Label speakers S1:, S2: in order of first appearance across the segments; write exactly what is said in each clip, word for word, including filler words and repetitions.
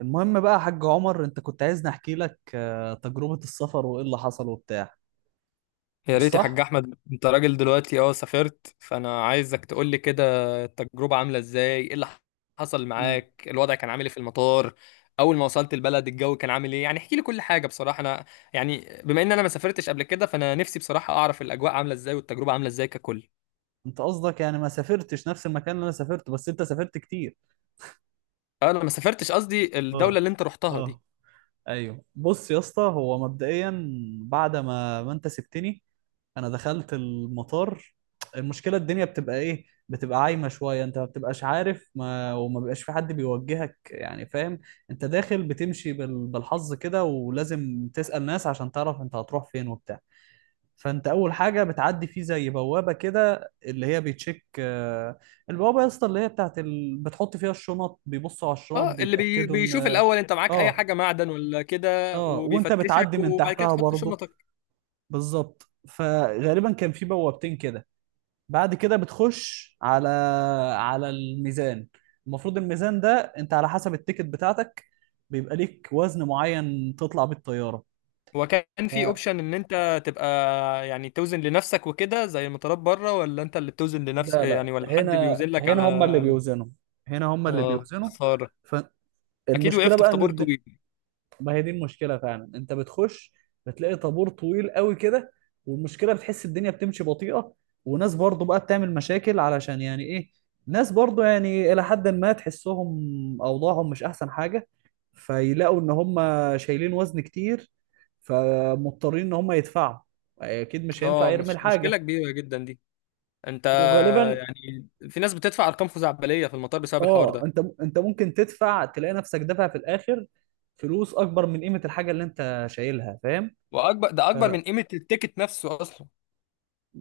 S1: المهم بقى يا حاج عمر، انت كنت عايزني احكي لك آه، تجربة السفر وايه اللي حصل وبتاع.
S2: يا
S1: مش
S2: ريت يا
S1: صح؟
S2: حاج احمد. انت راجل دلوقتي اه سافرت، فانا عايزك تقول لي كده التجربه عامله ازاي؟ ايه اللي حصل
S1: مم.
S2: معاك؟ الوضع كان عامل ايه في المطار؟ اول ما وصلت البلد الجو كان عامل ايه؟ يعني احكي لي كل حاجه بصراحه. انا يعني بما ان انا ما سافرتش قبل كده، فانا نفسي بصراحه اعرف الاجواء عامله ازاي والتجربه عامله ازاي ككل.
S1: انت قصدك يعني ما سافرتش نفس المكان اللي انا سافرته، بس انت سافرت كتير.
S2: انا ما سافرتش، قصدي الدوله
S1: اه،
S2: اللي انت رحتها دي.
S1: اه، ايوه. بص يا اسطى، هو مبدئيا بعد ما ما انت سبتني، انا دخلت المطار. المشكله الدنيا بتبقى ايه، بتبقى عايمه شويه، انت ما بتبقاش عارف، ما وما بيبقاش في حد بيوجهك، يعني فاهم، انت داخل بتمشي بال... بالحظ كده، ولازم تسأل ناس عشان تعرف انت هتروح فين وبتاع. فانت اول حاجه بتعدي فيه زي بوابه كده اللي هي بيتشيك، آه، البوابه يا اسطى اللي هي بتاعت ال... بتحط فيها الشنط، بيبصوا على الشنط
S2: اه، اللي بي
S1: بيتاكدوا
S2: بيشوف
S1: ان،
S2: الاول انت معاك اي
S1: اه،
S2: حاجه معدن ولا كده
S1: اه، وانت بتعدي
S2: وبيفتشك،
S1: من
S2: وبعد كده
S1: تحتها
S2: تحط
S1: برضه.
S2: شنطك.
S1: بالظبط، فغالبا كان في بوابتين كده. بعد كده بتخش على على الميزان. المفروض الميزان ده انت على حسب التيكت بتاعتك بيبقى ليك وزن معين تطلع بيه الطياره.
S2: هو كان في اوبشن ان انت تبقى يعني توزن لنفسك وكده زي المطارات بره، ولا انت اللي بتوزن لنفس
S1: لا
S2: يعني،
S1: لا،
S2: ولا حد
S1: هنا
S2: بيوزن لك
S1: هنا
S2: على؟
S1: هم اللي بيوزنوا، هنا هم اللي
S2: اه،
S1: بيوزنوا.
S2: خساره. اكيد
S1: فالمشكله
S2: وقفت في
S1: بقى ان
S2: طابور
S1: الد...
S2: طويل.
S1: ما هي دي المشكله فعلا، انت بتخش بتلاقي طابور طويل قوي كده، والمشكله بتحس الدنيا بتمشي بطيئه، وناس برضو بقى بتعمل مشاكل علشان يعني ايه، ناس برضو يعني الى حد ما تحسهم اوضاعهم مش احسن حاجه، فيلاقوا ان هم شايلين وزن كتير، فمضطرين ان هم يدفعوا، اكيد مش هينفع
S2: اه
S1: يرمي
S2: مش... مشكله
S1: الحاجه.
S2: كبيره جدا دي. انت
S1: وغالبا
S2: يعني في ناس بتدفع ارقام خزعبليه في المطار بسبب الحوار
S1: اه،
S2: ده،
S1: انت انت ممكن تدفع تلاقي نفسك دافع في الاخر فلوس اكبر من قيمه الحاجه اللي انت شايلها، فاهم.
S2: واكبر ده اكبر من قيمه التيكت نفسه اصلا.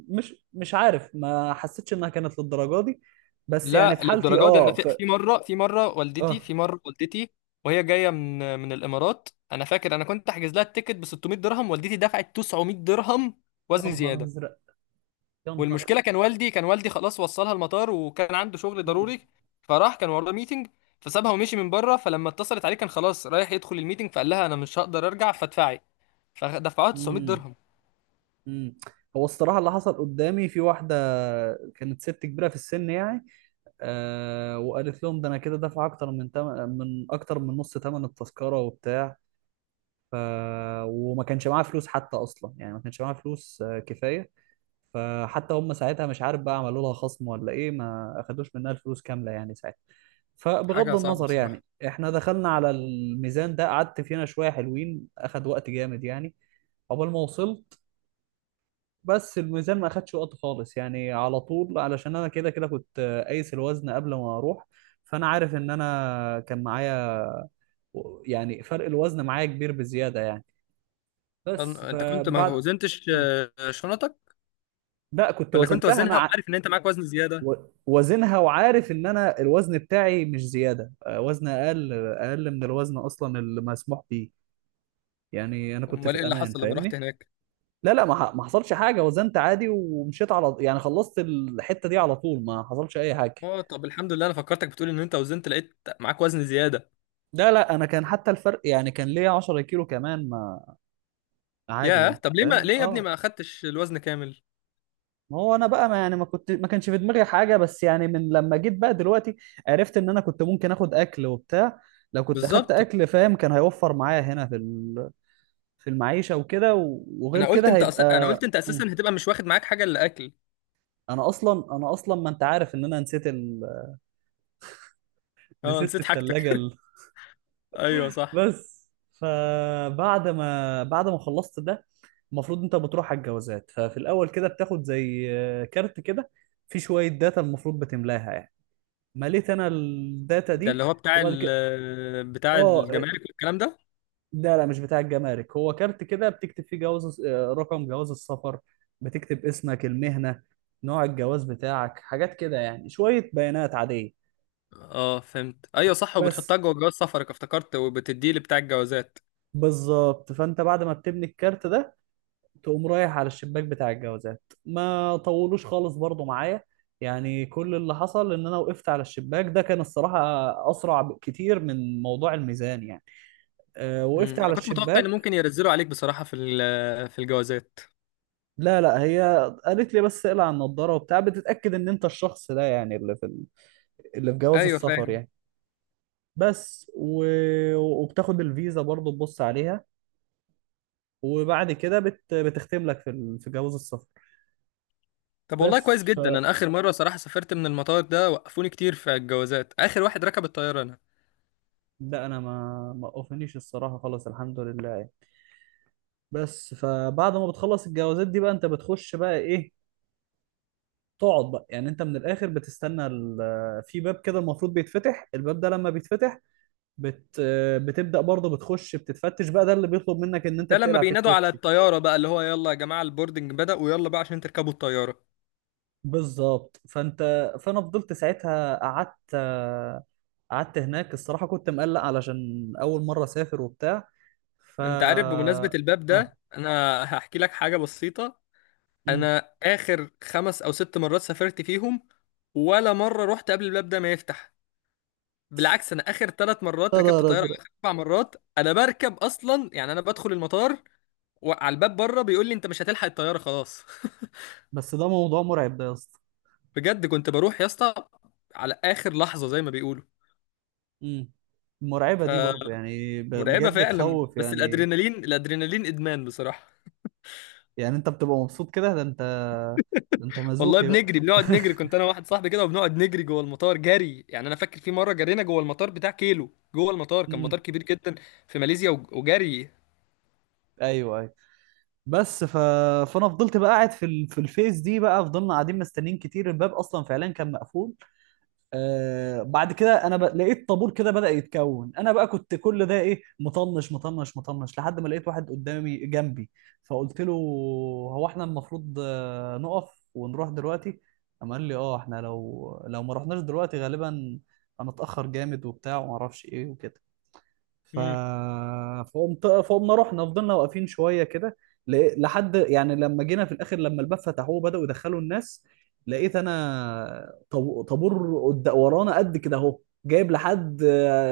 S1: فمش مش عارف، ما حسيتش انها كانت للدرجه دي، بس يعني
S2: لا،
S1: في حالتي،
S2: للدرجه دي، انا
S1: اه،
S2: في
S1: ف...
S2: في مره في مره والدتي
S1: اه،
S2: في مره والدتي وهي جايه من من الامارات، انا فاكر انا كنت احجز لها التيكت ب ستمائة درهم، والدتي دفعت تسعمية درهم
S1: يا
S2: وزن
S1: نهار
S2: زياده.
S1: ازرق، يا نهار أزرق.
S2: والمشكله كان والدي كان والدي خلاص وصلها المطار وكان عنده شغل
S1: مم.
S2: ضروري، فراح كان وراه ميتنج، فسابها ومشي من بره. فلما اتصلت عليه كان خلاص رايح يدخل الميتنج، فقال لها انا مش هقدر ارجع فادفعي. فدفعوها 900
S1: مم.
S2: درهم
S1: مم. هو الصراحه اللي حصل قدامي في واحده كانت ست كبيره في السن، يعني، آه وقالت لهم ده انا كده دافع اكتر من تم... من اكتر من نص ثمن التذكره وبتاع، ف... وما كانش معاه فلوس حتى اصلا، يعني ما كانش معاه فلوس، آه، كفايه. فحتى هم ساعتها، مش عارف بقى عملوا لها خصم ولا ايه، ما اخدوش منها الفلوس كامله يعني ساعتها. فبغض
S2: حاجه صعبه
S1: النظر،
S2: بصراحه.
S1: يعني احنا دخلنا على الميزان ده قعدت فينا شويه حلوين، اخد وقت جامد يعني، عقبال ما وصلت. بس الميزان ما اخدش وقت خالص يعني، على طول، علشان انا كده كده كنت، آه، قايس الوزن قبل ما اروح، فانا عارف ان انا كان معايا، يعني فرق الوزن معايا كبير بزياده يعني.
S2: أن-
S1: بس
S2: انت كنت ما
S1: فبعد،
S2: وزنتش آه، شنطك؟
S1: لا كنت
S2: ولا كنت
S1: وزنتها
S2: وزنها
S1: انا ع...
S2: وعارف ان انت معاك وزن زياده؟
S1: و- وزنها وعارف ان انا الوزن بتاعي مش زياده، آه، وزن اقل اقل من الوزن اصلا اللي مسموح بيه، يعني انا كنت في
S2: امال ايه اللي
S1: الامان،
S2: حصل لما رحت
S1: فاهمني.
S2: هناك؟
S1: لا لا، ما ح- ما حصلش حاجه، وزنت عادي ومشيت، على يعني خلصت الحته دي على طول، ما حصلش اي حاجه.
S2: اه، طب الحمد لله. انا فكرتك بتقول ان انت وزنت لقيت معاك وزن زياده.
S1: لا لا، انا كان حتى الفرق يعني كان ليا عشر كيلو كمان، ما عادي
S2: ياه،
S1: يعني،
S2: طب ليه ما
S1: فاهم،
S2: ليه يا ابني
S1: اه.
S2: ما اخدتش الوزن كامل؟
S1: ما هو انا بقى، ما يعني ما كنت، ما كانش في دماغي حاجه، بس يعني من لما جيت بقى دلوقتي عرفت ان انا كنت ممكن اخد اكل وبتاع. لو كنت اخدت
S2: بالظبط.
S1: اكل، فاهم، كان هيوفر معايا هنا في ال- في المعيشه وكده، و- وغير
S2: انا قلت
S1: كده
S2: انت أس... انا
S1: هيبقى،
S2: قلت انت اساسا
S1: مم.
S2: هتبقى مش واخد معاك حاجه الا اكل.
S1: انا اصلا انا اصلا ما، انت عارف ان انا نسيت ال...
S2: اه،
S1: نسيت في
S2: نسيت حاجتك
S1: الثلاجه ال...
S2: ايوه صح.
S1: بس، فبعد ما بعد ما خلصت ده، المفروض انت بتروح على الجوازات، ففي الاول كده بتاخد زي كارت كده، في شويه داتا المفروض بتملاها، مليت انا الداتا
S2: ده اللي
S1: دي
S2: هو بتاع
S1: وبعد كده.
S2: ال... بتاع
S1: اه،
S2: الجمارك والكلام ده.
S1: لا لا، مش بتاع الجمارك، هو كارت كده بتكتب فيه جواز آه، رقم جواز السفر، بتكتب اسمك، المهنة، نوع الجواز بتاعك، حاجات كده يعني شوية بيانات عادية.
S2: اه، فهمت، ايوه صح، وبتحطها
S1: بس،
S2: جوه جواز سفرك افتكرت، وبتديه لبتاع الجوازات.
S1: بالظبط، فانت بعد ما بتبني الكارت ده تقوم رايح على الشباك بتاع الجوازات، ما طولوش خالص برضو معايا، يعني كل اللي حصل ان انا وقفت على الشباك ده، كان الصراحة اسرع كتير من موضوع الميزان يعني. آه،
S2: مم.
S1: وقفت
S2: انا
S1: على
S2: كنت متوقع ان
S1: الشباك،
S2: ممكن ينزلوا عليك بصراحه في ال... في الجوازات.
S1: لا لا، هي قالت لي بس اقلع النضاره وبتاع، بتتاكد ان انت الشخص ده يعني اللي في ال- اللي في جواز
S2: ايوه،
S1: السفر
S2: فاهم.
S1: يعني. بس و، وبتاخد الفيزا برضه تبص عليها، وبعد كده بت... بتختم لك في ال... في جواز السفر.
S2: طب والله كويس
S1: بس، ف،
S2: جدا، انا اخر مره صراحه سافرت من المطار ده وقفوني كتير في الجوازات، اخر واحد ركب الطياره انا.
S1: لا انا ما ما اوفنيش الصراحه خالص، الحمد لله يعني. بس فبعد ما بتخلص الجوازات دي بقى، انت بتخش بقى ايه، تقعد بقى، يعني انت من الاخر بتستنى ال... في باب كده المفروض بيتفتح، الباب ده لما بيتفتح بت... بتبدأ برضه بتخش بتتفتش بقى، ده اللي بيطلب منك ان انت
S2: ده لما
S1: بتقلع فيه
S2: بينادوا على
S1: الكوتشي.
S2: الطياره بقى، اللي هو يلا يا جماعه البوردنج بدأ، ويلا بقى عشان تركبوا الطياره.
S1: بالظبط، فانت، فانا فضلت ساعتها قعدت، قعدت هناك الصراحة كنت مقلق علشان اول مرة اسافر وبتاع، ف،
S2: انت عارف بمناسبه الباب
S1: اه.
S2: ده انا هحكي لك حاجه بسيطه.
S1: امم
S2: انا اخر خمس او ست مرات سافرت فيهم، ولا مره رحت قبل الباب ده ما يفتح. بالعكس، انا اخر ثلاث مرات
S1: يا
S2: ركبت
S1: نهار
S2: طياره،
S1: ازرق،
S2: اخر اربع مرات انا بركب اصلا، يعني انا بدخل المطار وعلى الباب بره بيقول لي انت مش هتلحق الطياره خلاص.
S1: بس ده موضوع مرعب ده يا اسطى.
S2: بجد كنت بروح يا اسطى على اخر لحظه زي ما بيقولوا.
S1: امم المرعبة دي برضه يعني ب...
S2: فمرعبه
S1: بجد
S2: فعلا،
S1: تخوف
S2: بس
S1: يعني،
S2: الادرينالين، الادرينالين ادمان بصراحه.
S1: يعني انت بتبقى مبسوط كده، ده انت، ده انت
S2: والله
S1: مزوخي بقى.
S2: بنجري، بنقعد نجري، كنت انا واحد صاحبي كده وبنقعد نجري جوه المطار جري. يعني انا فاكر في مره جرينا جوه المطار بتاع كيلو جوه المطار، كان مطار
S1: امم،
S2: كبير جدا في ماليزيا، وج- وجري.
S1: ايوه. بس ف... فانا فضلت بقى قاعد في ال... في الفيس دي، بقى فضلنا قاعدين مستنيين كتير، الباب اصلا فعلا كان مقفول. آه بعد كده انا ب... لقيت طابور كده بدأ يتكون، انا بقى كنت كل ده ايه، مطنش مطنش مطنش، لحد ما لقيت واحد قدامي جنبي، فقلت له هو احنا المفروض، آه، نقف ونروح دلوقتي؟ قام قال لي اه احنا لو لو ما رحناش دلوقتي غالبا هنتأخر جامد وبتاع وما اعرفش ايه وكده، ف...
S2: امم.
S1: فقمت فقمنا رحنا، فضلنا واقفين شويه كده، ل- لحد يعني لما جينا في الاخر، لما الباب فتحوه وبداوا يدخلوا الناس، لقيت انا طب... طابور قد... ورانا قد كده اهو، جايب لحد،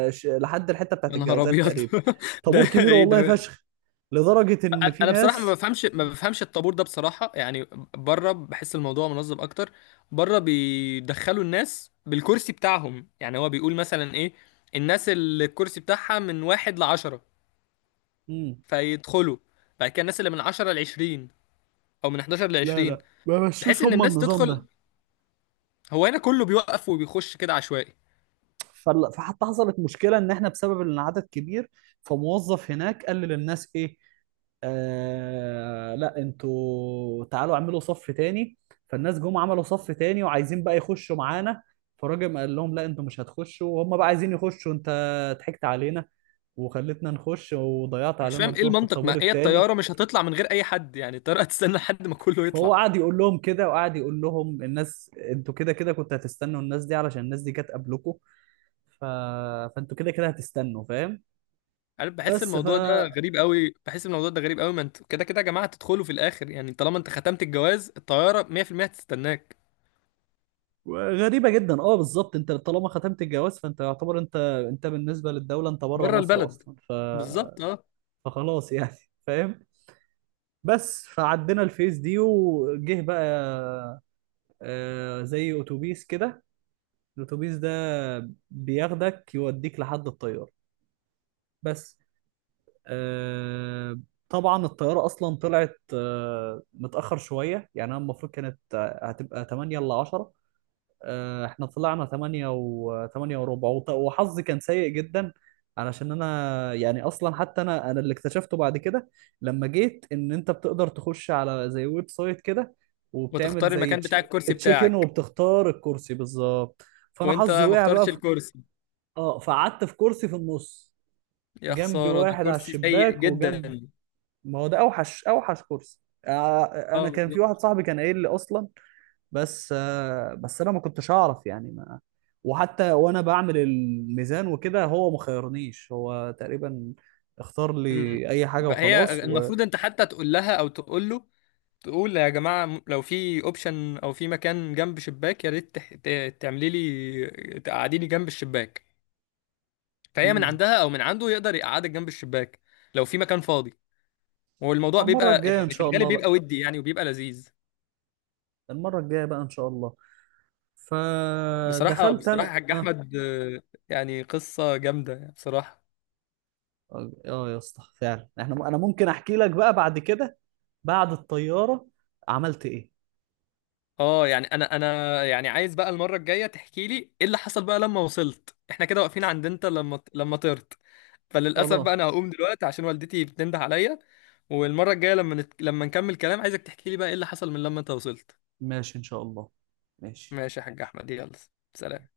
S1: ش- لحد الحته بتاعت
S2: يا نهار
S1: الجوازات
S2: ابيض
S1: تقريبا،
S2: ده
S1: طابور كبير
S2: ايه
S1: والله
S2: ده؟
S1: فشخ، لدرجه ان
S2: انا
S1: في
S2: أنا بصراحه ما
S1: ناس.
S2: بفهمش ما بفهمش الطابور ده بصراحه يعني. بره بحس الموضوع منظم اكتر. بره بيدخلوا الناس بالكرسي بتاعهم، يعني هو بيقول مثلا ايه، الناس اللي الكرسي بتاعها من واحد لعشرة
S1: مم.
S2: فيدخلوا، بعد كده الناس اللي من عشرة لعشرين او من احد عشر
S1: لا
S2: لعشرين،
S1: لا، ما
S2: بحيث
S1: مشوش
S2: ان
S1: هم
S2: الناس
S1: النظام
S2: تدخل.
S1: ده.
S2: هو هنا كله بيوقف وبيخش كده عشوائي.
S1: فال- فحتى حصلت مشكله ان احنا بسبب ان العدد كبير، فموظف هناك قال للناس ايه، آه لا انتوا تعالوا اعملوا صف تاني، فالناس جم عملوا صف تاني وعايزين بقى يخشوا معانا، فالراجل قال لهم لا انتوا مش هتخشوا، وهم بقى عايزين يخشوا، انت ضحكت علينا وخلتنا نخش وضيعت
S2: أنا مش
S1: علينا
S2: فاهم ايه
S1: الدور في
S2: المنطق،
S1: الطابور
S2: ما هي
S1: التاني.
S2: الطياره مش هتطلع من غير اي حد، يعني الطياره هتستنى لحد ما كله
S1: فهو
S2: يطلع.
S1: قعد يقول لهم كده، وقعد يقول لهم الناس انتوا كده كده كنتوا هتستنوا الناس دي، علشان الناس دي كانت قبلكم، ف... فانتوا كده كده هتستنوا، فاهم.
S2: عارف، بحس
S1: بس، ف،
S2: الموضوع ده غريب قوي، بحس الموضوع ده غريب قوي. ما انتوا كده كده يا جماعه هتدخلوا في الاخر، يعني طالما انت ختمت الجواز الطياره مية في المية هتستناك.
S1: غريبة جدا، اه، بالظبط، انت طالما ختمت الجواز فانت يعتبر انت، انت بالنسبة للدولة انت بره
S2: بره
S1: مصر
S2: البلد،
S1: اصلا، ف...
S2: بالظبط اه.
S1: فخلاص يعني فاهم. بس فعدينا الفيز دي، وجه بقى آه، زي اتوبيس كده، الاتوبيس ده بياخدك يوديك لحد الطيارة. بس، آه، طبعا الطيارة اصلا طلعت آه، متأخر شوية، يعني انا المفروض كانت، آه، هتبقى ثمانية ل عشرة، آه، احنا طلعنا ثمانية و ثمانية وربع، وط- وحظي كان سيء جدا، علشان انا يعني اصلا حتى انا انا اللي اكتشفته بعد كده لما جيت، ان انت بتقدر تخش على زي ويب سايت كده، وبتعمل
S2: وتختار
S1: زي
S2: المكان بتاع الكرسي
S1: تشيك ان،
S2: بتاعك.
S1: وبتختار الكرسي بالظبط. فانا
S2: وانت
S1: حظي
S2: ما
S1: وقع بقى
S2: اخترتش
S1: في...
S2: الكرسي؟
S1: اه فقعدت في كرسي في النص،
S2: يا
S1: جنبي
S2: خساره، ده
S1: واحد على
S2: كرسي سيء
S1: الشباك
S2: جدا.
S1: وجنب، ما هو ده اوحش، اوحش كرسي، آه،
S2: اه،
S1: انا كان في واحد
S2: بالظبط.
S1: صاحبي كان قايل لي اصلا، بس، آه، بس انا ما كنتش اعرف يعني ما، وحتى وانا بعمل الميزان وكده هو ما خيرنيش، هو تقريبا اختار
S2: مم.
S1: لي اي حاجه
S2: بقى هي
S1: وخلاص و،
S2: المفروض انت حتى تقول لها او تقول له، تقول يا جماعه م- لو في اوبشن او في مكان جنب شباك يا ريت تح- ت- تعملي لي تقعديني جنب الشباك. فهي من
S1: مم.
S2: عندها او من عنده يقدر يقعدك جنب الشباك لو في مكان فاضي. والموضوع
S1: والمره
S2: بيبقى
S1: الجايه ان
S2: يعني في
S1: شاء
S2: الغالب
S1: الله بقى،
S2: بيبقى ودي يعني وبيبقى لذيذ.
S1: المره الجايه بقى ان شاء الله.
S2: بصراحة
S1: فدخلت
S2: بصراحة
S1: انا،
S2: حاج
S1: اه،
S2: أحمد، آه، يعني قصة جامدة بصراحة.
S1: اه آه يا اسطى فعلا احنا انا ممكن احكي لك بقى بعد كده، بعد الطياره عملت ايه.
S2: اه يعني انا انا يعني عايز بقى المرة الجاية تحكي لي ايه اللي حصل بقى لما وصلت، احنا كده واقفين عند انت لما لما طرت. فللأسف
S1: خلاص،
S2: بقى انا هقوم دلوقتي عشان والدتي بتنده عليا. والمرة الجاية لما نت... لما نكمل كلام، عايزك تحكي لي بقى ايه اللي حصل من لما انت وصلت.
S1: ماشي ان شاء الله، ماشي.
S2: ماشي يا حاج أحمد، يلا، سلام.